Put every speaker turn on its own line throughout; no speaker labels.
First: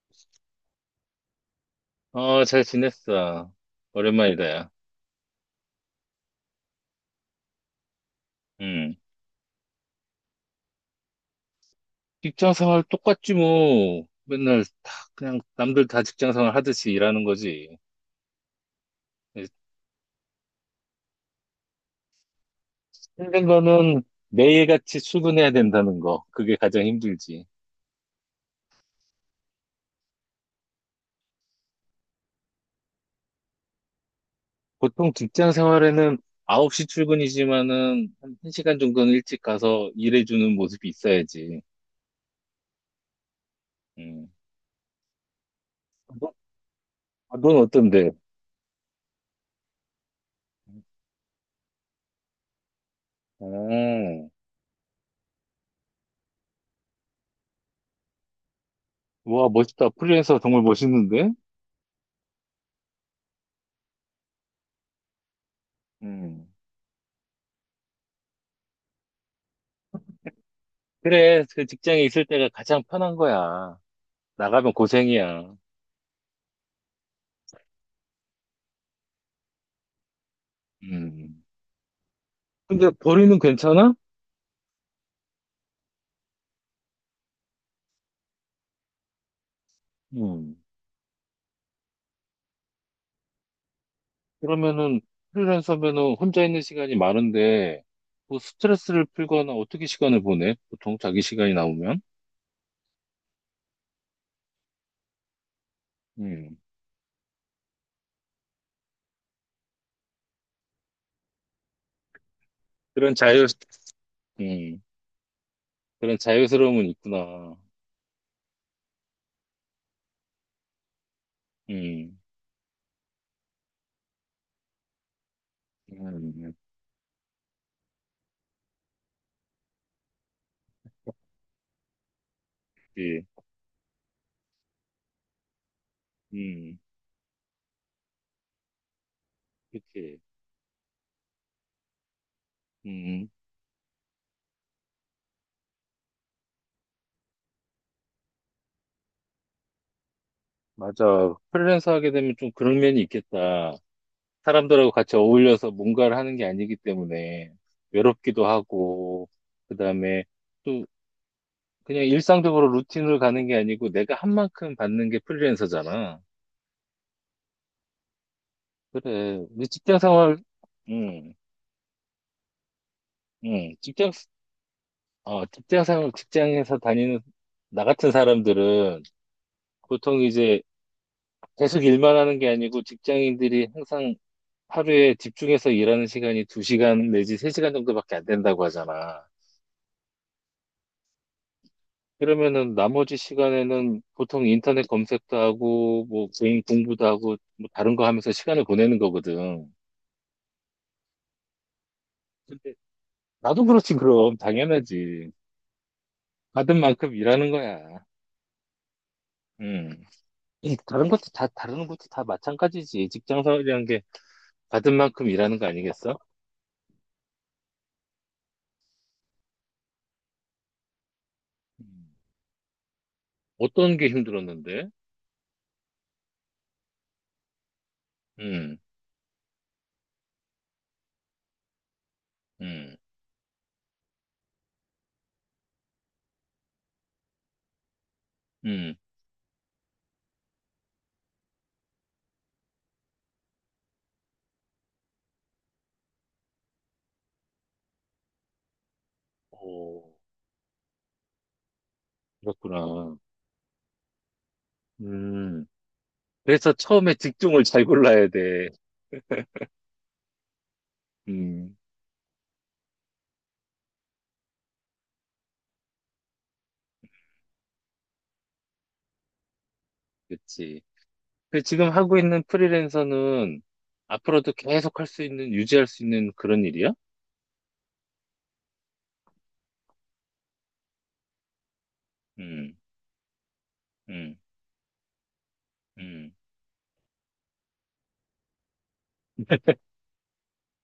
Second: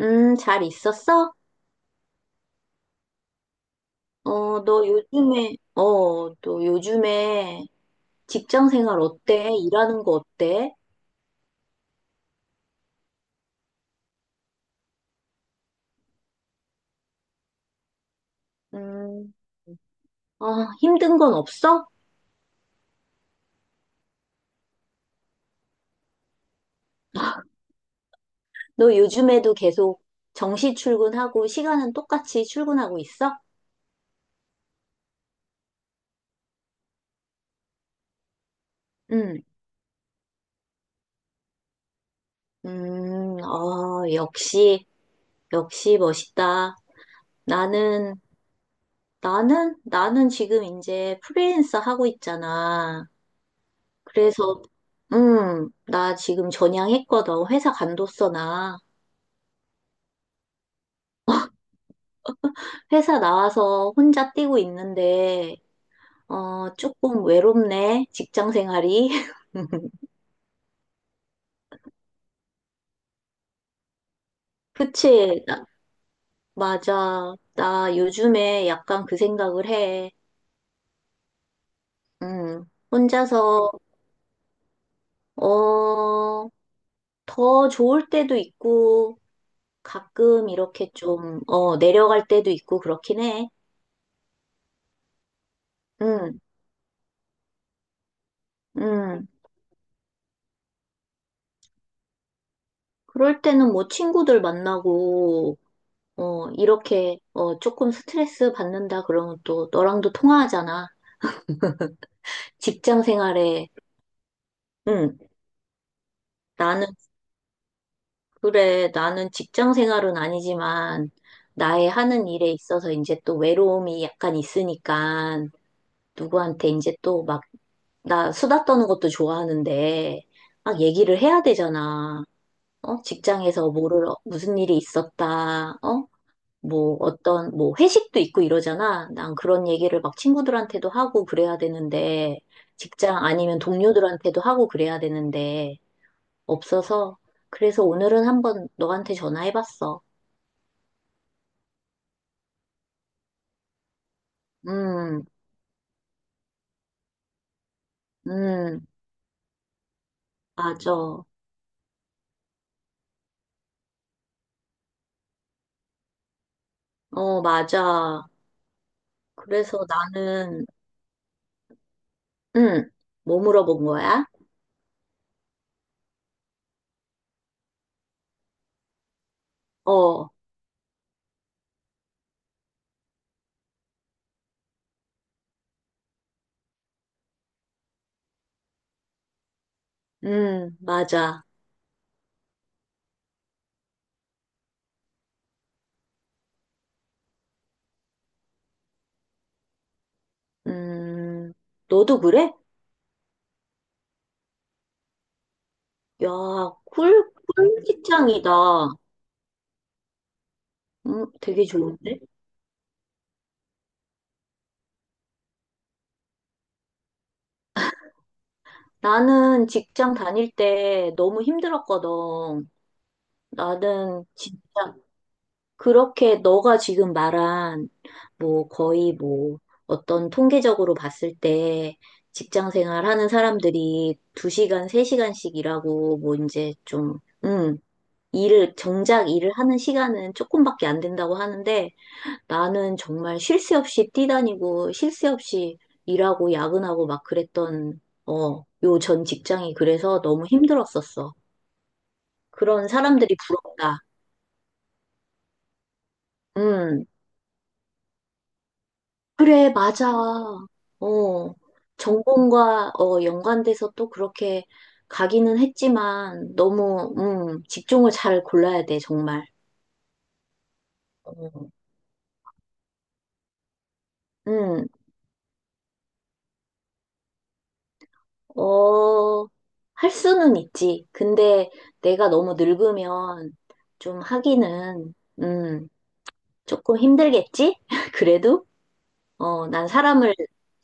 잘 있었어?
어, 잘 지냈어. 오랜만이다,
어,
야.
너 요즘에 직장
음
생활 어때? 일하는 거 어때?
직장 생활 똑같지, 뭐. 맨날 다, 그냥 남들 다 직장 생활 하듯이 일하는 거지.
음, 아, 힘든 건 없어?
힘든 거는 매일같이 출근해야 된다는 거. 그게 가장 힘들지.
너 요즘에도 계속 정시 출근하고 시간은 똑같이 출근하고 있어?
보통 직장 생활에는 9시 출근이지만은 한 1시간 정도는 일찍
응.
가서 일해주는 모습이 있어야지.
음, 어,
음.
역시, 역시
너,
멋있다.
아, 넌 어떤데?
나는, 나는 지금 이제 프리랜서 하고 있잖아.
음.
그래서, 나 지금 전향했거든. 회사 간뒀어, 나.
와, 멋있다. 프리랜서 정말 멋있는데?
회사 나와서 혼자 뛰고 있는데,
음.
조금 외롭네. 직장 생활이.
그래, 그 직장에 있을 때가 가장 편한 거야. 나가면
그치?
고생이야.
맞아. 나 요즘에 약간 그 생각을 해.
음.
음,
근데 벌이는
혼자서,
괜찮아?
어, 더 좋을 때도 있고, 가끔
음.
이렇게 좀 내려갈 때도 있고, 그렇긴 해.
그러면은 프리랜서면은
음.
혼자 있는 시간이 많은데 뭐 스트레스를
음.
풀거나 어떻게 시간을 보내? 보통 자기 시간이 나오면?
그럴 때는 뭐 친구들 만나고,
음.
조금 스트레스 받는다 그러면 또 너랑도 통화하잖아. 직장
그런 자유,
생활에,
음.
응,
그런 자유스러움은
나는,
있구나.
그래, 나는 직장 생활은 아니지만, 나의
음.
하는 일에 있어서 이제 또 외로움이 약간 있으니까,
음.
누구한테 이제 또 막, 나 수다 떠는 것도 좋아하는데, 막 얘기를 해야 되잖아.
그치.
직장에서 뭐를, 무슨 일이 있었다.
음.
뭐 어떤 뭐 회식도 있고 이러잖아. 난 그런 얘기를 막
그치.
친구들한테도 하고 그래야 되는데 직장
음.
아니면 동료들한테도 하고 그래야 되는데 없어서 그래서 오늘은 한번 너한테 전화해봤어.
맞아. 프리랜서 하게 되면 좀 그런 면이 있겠다. 사람들하고 같이
음,
어울려서 뭔가를 하는 게 아니기 때문에 외롭기도
음,
하고, 그다음에 또
맞아.
그냥 일상적으로 루틴을 가는 게 아니고 내가 한 만큼 받는 게 프리랜서잖아.
어, 맞아.
그래. 우리
그래서
직장 생활,
나는
응
음, 뭐
응
물어본
직장,
거야?
어, 직장 생활, 직장에서 다니는 나 같은 사람들은 보통
어,
이제 계속 일만 하는 게 아니고 직장인들이 항상 하루에 집중해서 일하는 시간이 2시간 내지 3시간 정도밖에 안 된다고 하잖아.
맞아.
그러면은 나머지 시간에는 보통 인터넷 검색도 하고, 뭐, 개인 공부도 하고, 뭐, 다른 거 하면서 시간을 보내는 거거든.
음, 너도 그래?
근데 나도 그렇지, 그럼. 당연하지.
야,
받은 만큼 일하는 거야.
꿀 직장이다.
음. 이 다른 것도 다,
되게
다른 것도
좋은데?
다 마찬가지지. 직장 생활이란 게 받은 만큼 일하는 거 아니겠어?
나는 직장 다닐 때 너무
음.
힘들었거든.
어떤 게
나는 진짜
힘들었는데?
그렇게 너가 지금 말한 뭐
음,
거의 뭐 어떤 통계적으로 봤을 때 직장
음,
생활 하는 사람들이 2시간, 3시간씩 일하고 뭐 이제 좀, 음, 일을,
음.
정작 일을 하는 시간은 조금밖에 안 된다고 하는데 나는 정말 쉴 새 없이 뛰다니고, 쉴 새 없이 일하고, 야근하고 막 그랬던, 요 전 직장이
오,
그래서 너무 힘들었었어. 그런
그렇구나.
사람들이 부럽다.
음. 그래서
음,
처음에 직종을 잘 골라야 돼.
그래, 맞아. 어,
음,
전공과, 연관돼서 또 그렇게 가기는 했지만, 직종을 잘 골라야 돼, 정말.
그치. 그
어,
지금 하고 있는 프리랜서는 앞으로도
음,
계속 할 수 있는, 유지할 수 있는 그런 일이야?
어, 할 수는 있지. 근데 내가 너무
음,
늙으면 좀
음,
하기는, 음,
음.
조금 힘들겠지? 그래도? 어, 난 사람을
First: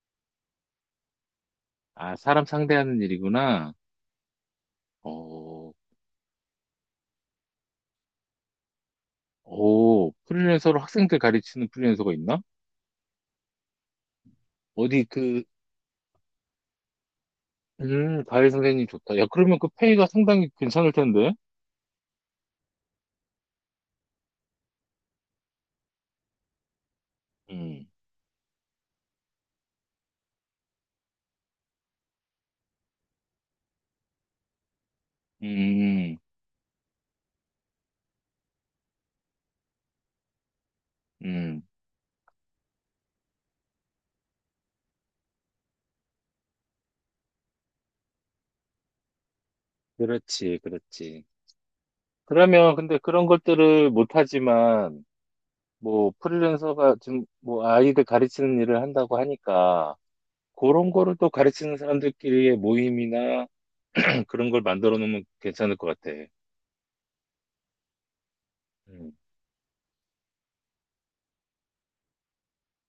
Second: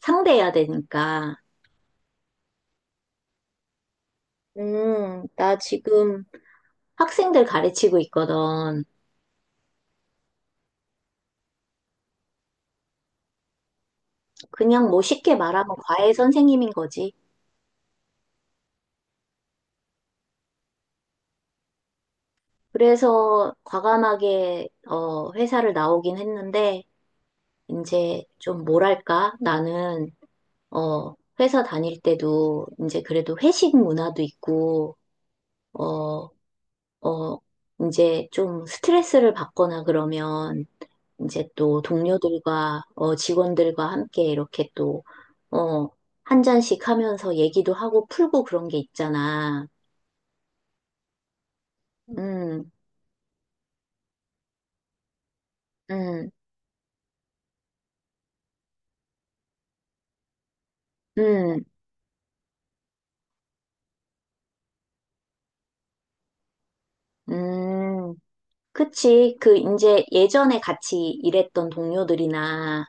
상대해야 되니까.
아, 사람 상대하는 일이구나.
나
어,
지금 학생들 가르치고 있거든.
오, 프리랜서로 학생들 가르치는 프리랜서가 있나?
그냥 뭐
어디
쉽게
그,
말하면 과외 선생님인 거지.
과외 선생님 좋다. 야, 그러면 그 페이가 상당히 괜찮을 텐데?
그래서 과감하게 회사를 나오긴 했는데,
음,
이제 좀 뭐랄까? 나는 회사 다닐 때도 이제 그래도 회식 문화도 있고,
음,
어, 어, 이제 좀 스트레스를 받거나 그러면 이제
음.
또 동료들과 직원들과 함께 이렇게 또, 어, 한 잔씩 하면서 얘기도 하고 풀고 그런 게 있잖아.
그렇지, 그렇지.
음.
그러면 근데 그런 것들을 못하지만, 뭐,
음,
프리랜서가 지금 뭐 아이들 가르치는 일을 한다고 하니까, 그런 거를 또
음,
가르치는 사람들끼리의 모임이나 그런 걸 만들어 놓으면 괜찮을 것 같아.
음.
음,
그치. 그, 이제 예전에 같이 일했던 동료들이나,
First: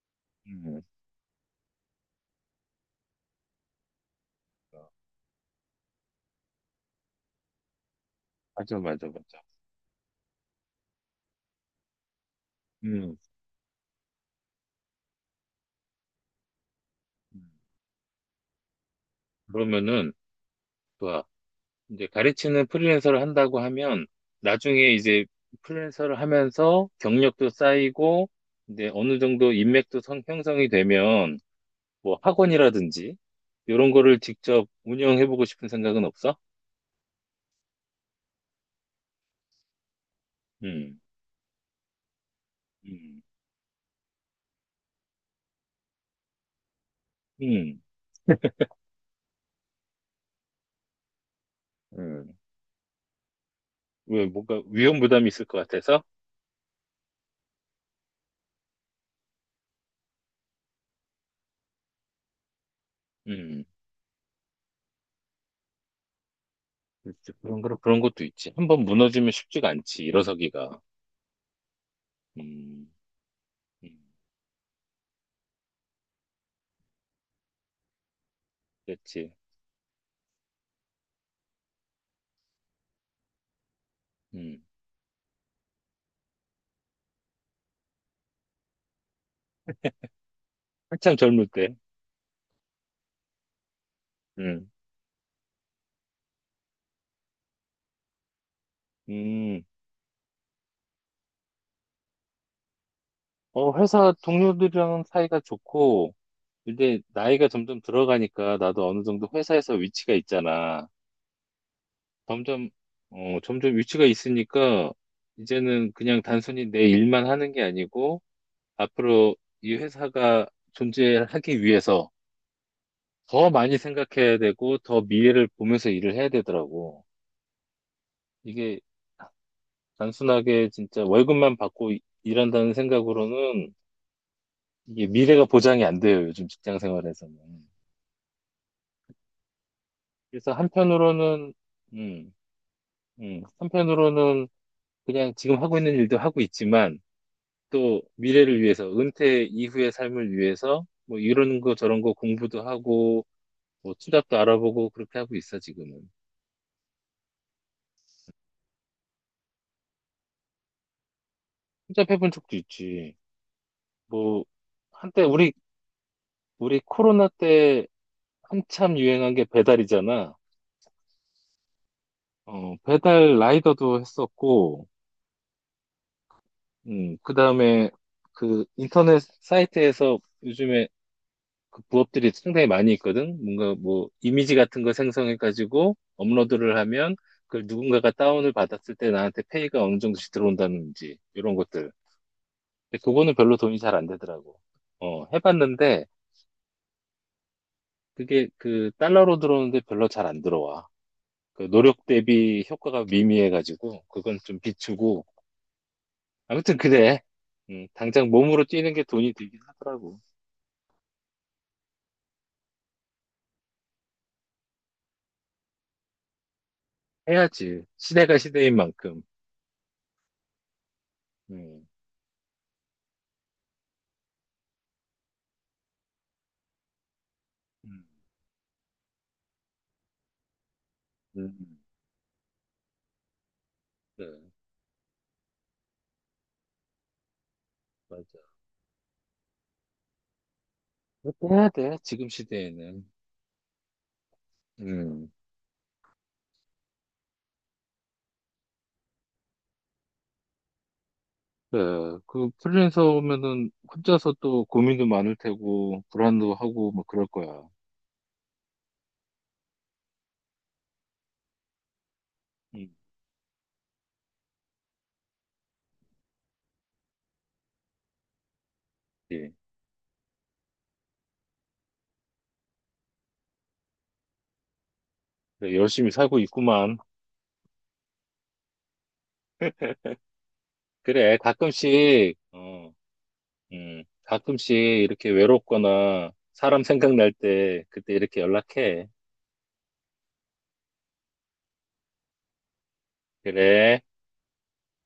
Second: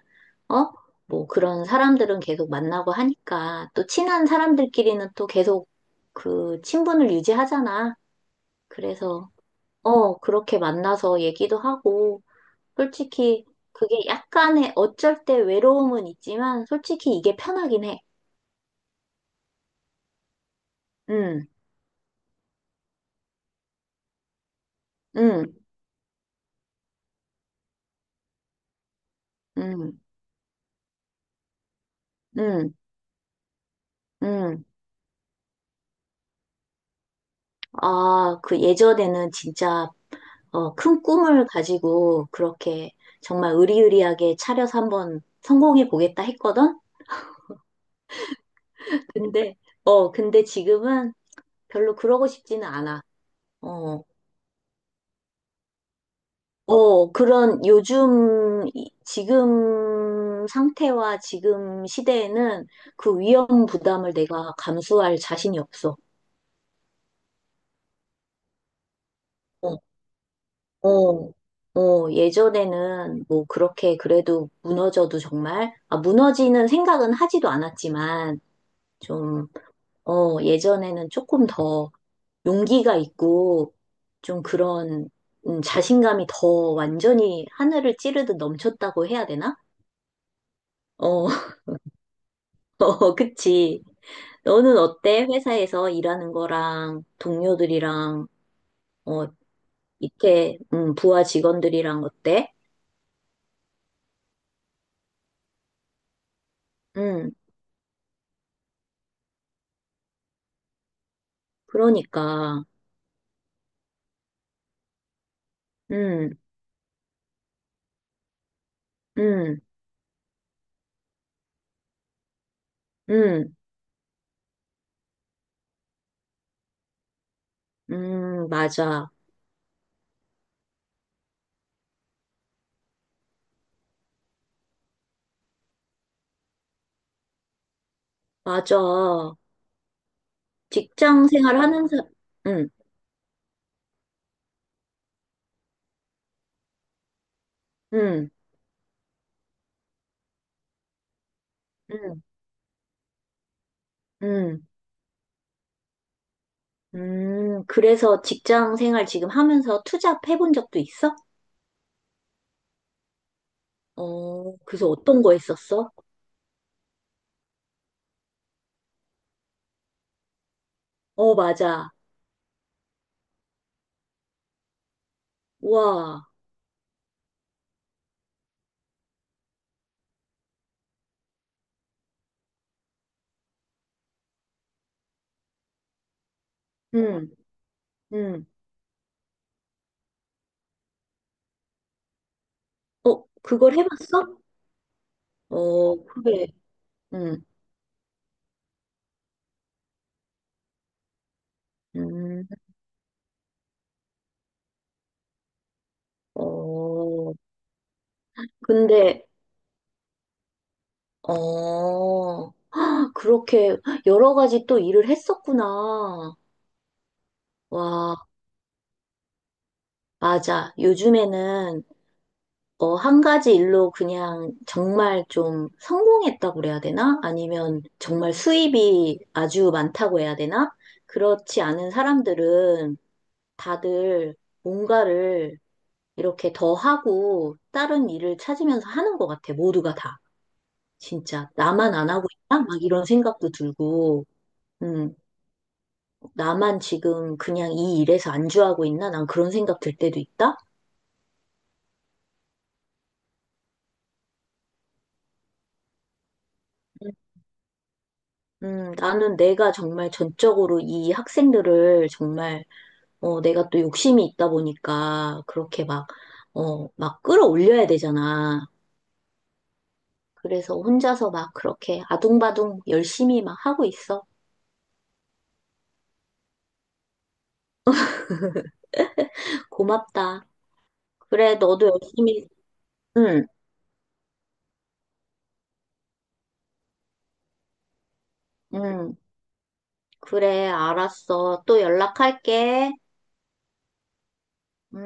어?
음.
뭐 그런 사람들은 계속 만나고 하니까, 또 친한 사람들끼리는 또 계속 그 친분을 유지하잖아.
맞아, 맞아,
그래서,
맞아.
어, 그렇게 만나서 얘기도 하고,
음.
솔직히 그게 약간의 어쩔 때 외로움은 있지만, 솔직히 이게
음.
편하긴 해.
그러면은, 좋아.
응,
이제 가르치는 프리랜서를 한다고 하면, 나중에 이제
응,
프리랜서를 하면서 경력도 쌓이고, 이제 어느 정도
응,
인맥도 형성이 되면, 뭐
응,
학원이라든지, 이런 거를
응.
직접 운영해보고 싶은 생각은 없어?
아, 그 예전에는 진짜
음,
큰 꿈을 가지고 그렇게
음,
정말 의리의리하게 차려서 한번 성공해 보겠다 했거든?
음,
근데, 근데 지금은 별로 그러고
음.
싶지는 않아. 어,
왜, 뭔가 위험 부담이 있을 것 같아서?
그런 지금 상태와 지금 시대에는 그 위험
음,
부담을 내가 감수할 자신이 없어.
렇지 그런, 그런 것도 있지. 한 번 무너지면 쉽지가
어,
않지, 일어서기가.
어,
음,
예전에는 뭐 그렇게
음,
그래도 무너져도 정말, 무너지는 생각은 하지도 않았지만,
그렇지.
좀 예전에는 조금 더 용기가 있고 좀
음,
그런 자신감이 더 완전히 하늘을 찌르듯 넘쳤다고 해야 되나?
한참
어,
젊을 때.
어, 그치.
음,
너는 어때? 회사에서 일하는 거랑 동료들이랑 어,
음,
밑에 부하 직원들이랑 어때?
어, 회사 동료들이랑 사이가 좋고, 근데
음,
나이가 점점 들어가니까 나도 어느 정도 회사에서 위치가 있잖아.
그러니까.
점점, 어, 점점 위치가 있으니까, 이제는 그냥
음,
단순히 내 일만 하는 게 아니고, 앞으로
음,
이 회사가 존재하기 위해서, 더
음,
많이 생각해야 되고, 더 미래를 보면서 일을 해야 되더라고. 이게
맞아.
단순하게 진짜 월급만 받고 일한다는 생각으로는 이게 미래가 보장이 안 돼요, 요즘 직장 생활에서는.
맞아.
그래서
직장
한편으로는,
생활 하는 사,
음,
음,
한편으로는 그냥 지금 하고 있는 일도 하고 있지만, 또
음,
미래를 위해서, 은퇴 이후의 삶을 위해서, 뭐 이런 거 저런 거
음,
공부도 하고, 뭐 투잡도
음.
알아보고 그렇게 하고 있어, 지금은.
그래서 직장 생활 지금 하면서 투잡 해본 적도 있어?
투잡해본 적도 있지. 뭐,
어, 그래서 어떤
한때
거
우리
했었어?
우리 코로나 때 한참 유행한 게 배달이잖아.
어, 맞아.
어, 배달 라이더도 했었고,
와,
그 다음에 그 인터넷 사이트에서 요즘에 그 부업들이 상당히 많이 있거든. 뭔가 뭐 이미지 같은 거 생성해가지고 업로드를
응.
하면 그걸 누군가가
응.
다운을 받았을 때 나한테 페이가 어느 정도씩 들어온다든지 이런 것들. 근데
어,
그거는 별로
그걸
돈이 잘 안
해봤어?
되더라고. 어,
어,
해봤는데
그래. 응.
그게 그 달러로 들어오는데 별로 잘 안 들어와. 그 노력
음.
대비 효과가 미미해가지고 그건 좀 비추고 아무튼 그래.
어,
당장 몸으로 뛰는 게
근데,
돈이 들긴 하더라고.
어, 아, 그렇게 여러 가지 또 일을 했었구나.
해야지.
와,
시대가 시대인 만큼.
맞아. 요즘에는
음,
한 가지 일로 그냥 정말 좀 성공했다고 그래야 되나? 아니면
음.
정말 수입이 아주 많다고 해야 되나? 그렇지
음,
않은 사람들은
네,
다들 뭔가를 이렇게 더 하고 다른 일을
맞아.
찾으면서 하는 것 같아, 모두가 다.
그렇게
진짜.
해야
나만
돼.
안
지금
하고 있나? 막 이런
시대에는.
생각도 들고, 음,
음.
나만 지금 그냥 이 일에서 안주하고 있나? 난 그런 생각 들 때도 있다?
그그 프리랜서 오면은 혼자서 또 고민도 많을 테고 불안도 하고 뭐 그럴 거야.
나는 내가 정말 전적으로 이 학생들을 정말
음.
내가 또 욕심이 있다 보니까 그렇게 막, 막 끌어올려야 되잖아.
예.
그래서 혼자서 막 그렇게 아둥바둥 열심히 막 하고 있어.
그래, 열심히 살고 있구만.
고맙다.
그래.
그래, 너도
가끔씩
열심히,
어,
응.
가끔씩 이렇게 외롭거나 사람 생각날 때 그때 이렇게 연락해.
응. 그래, 알았어. 또 연락할게.
그래.
음.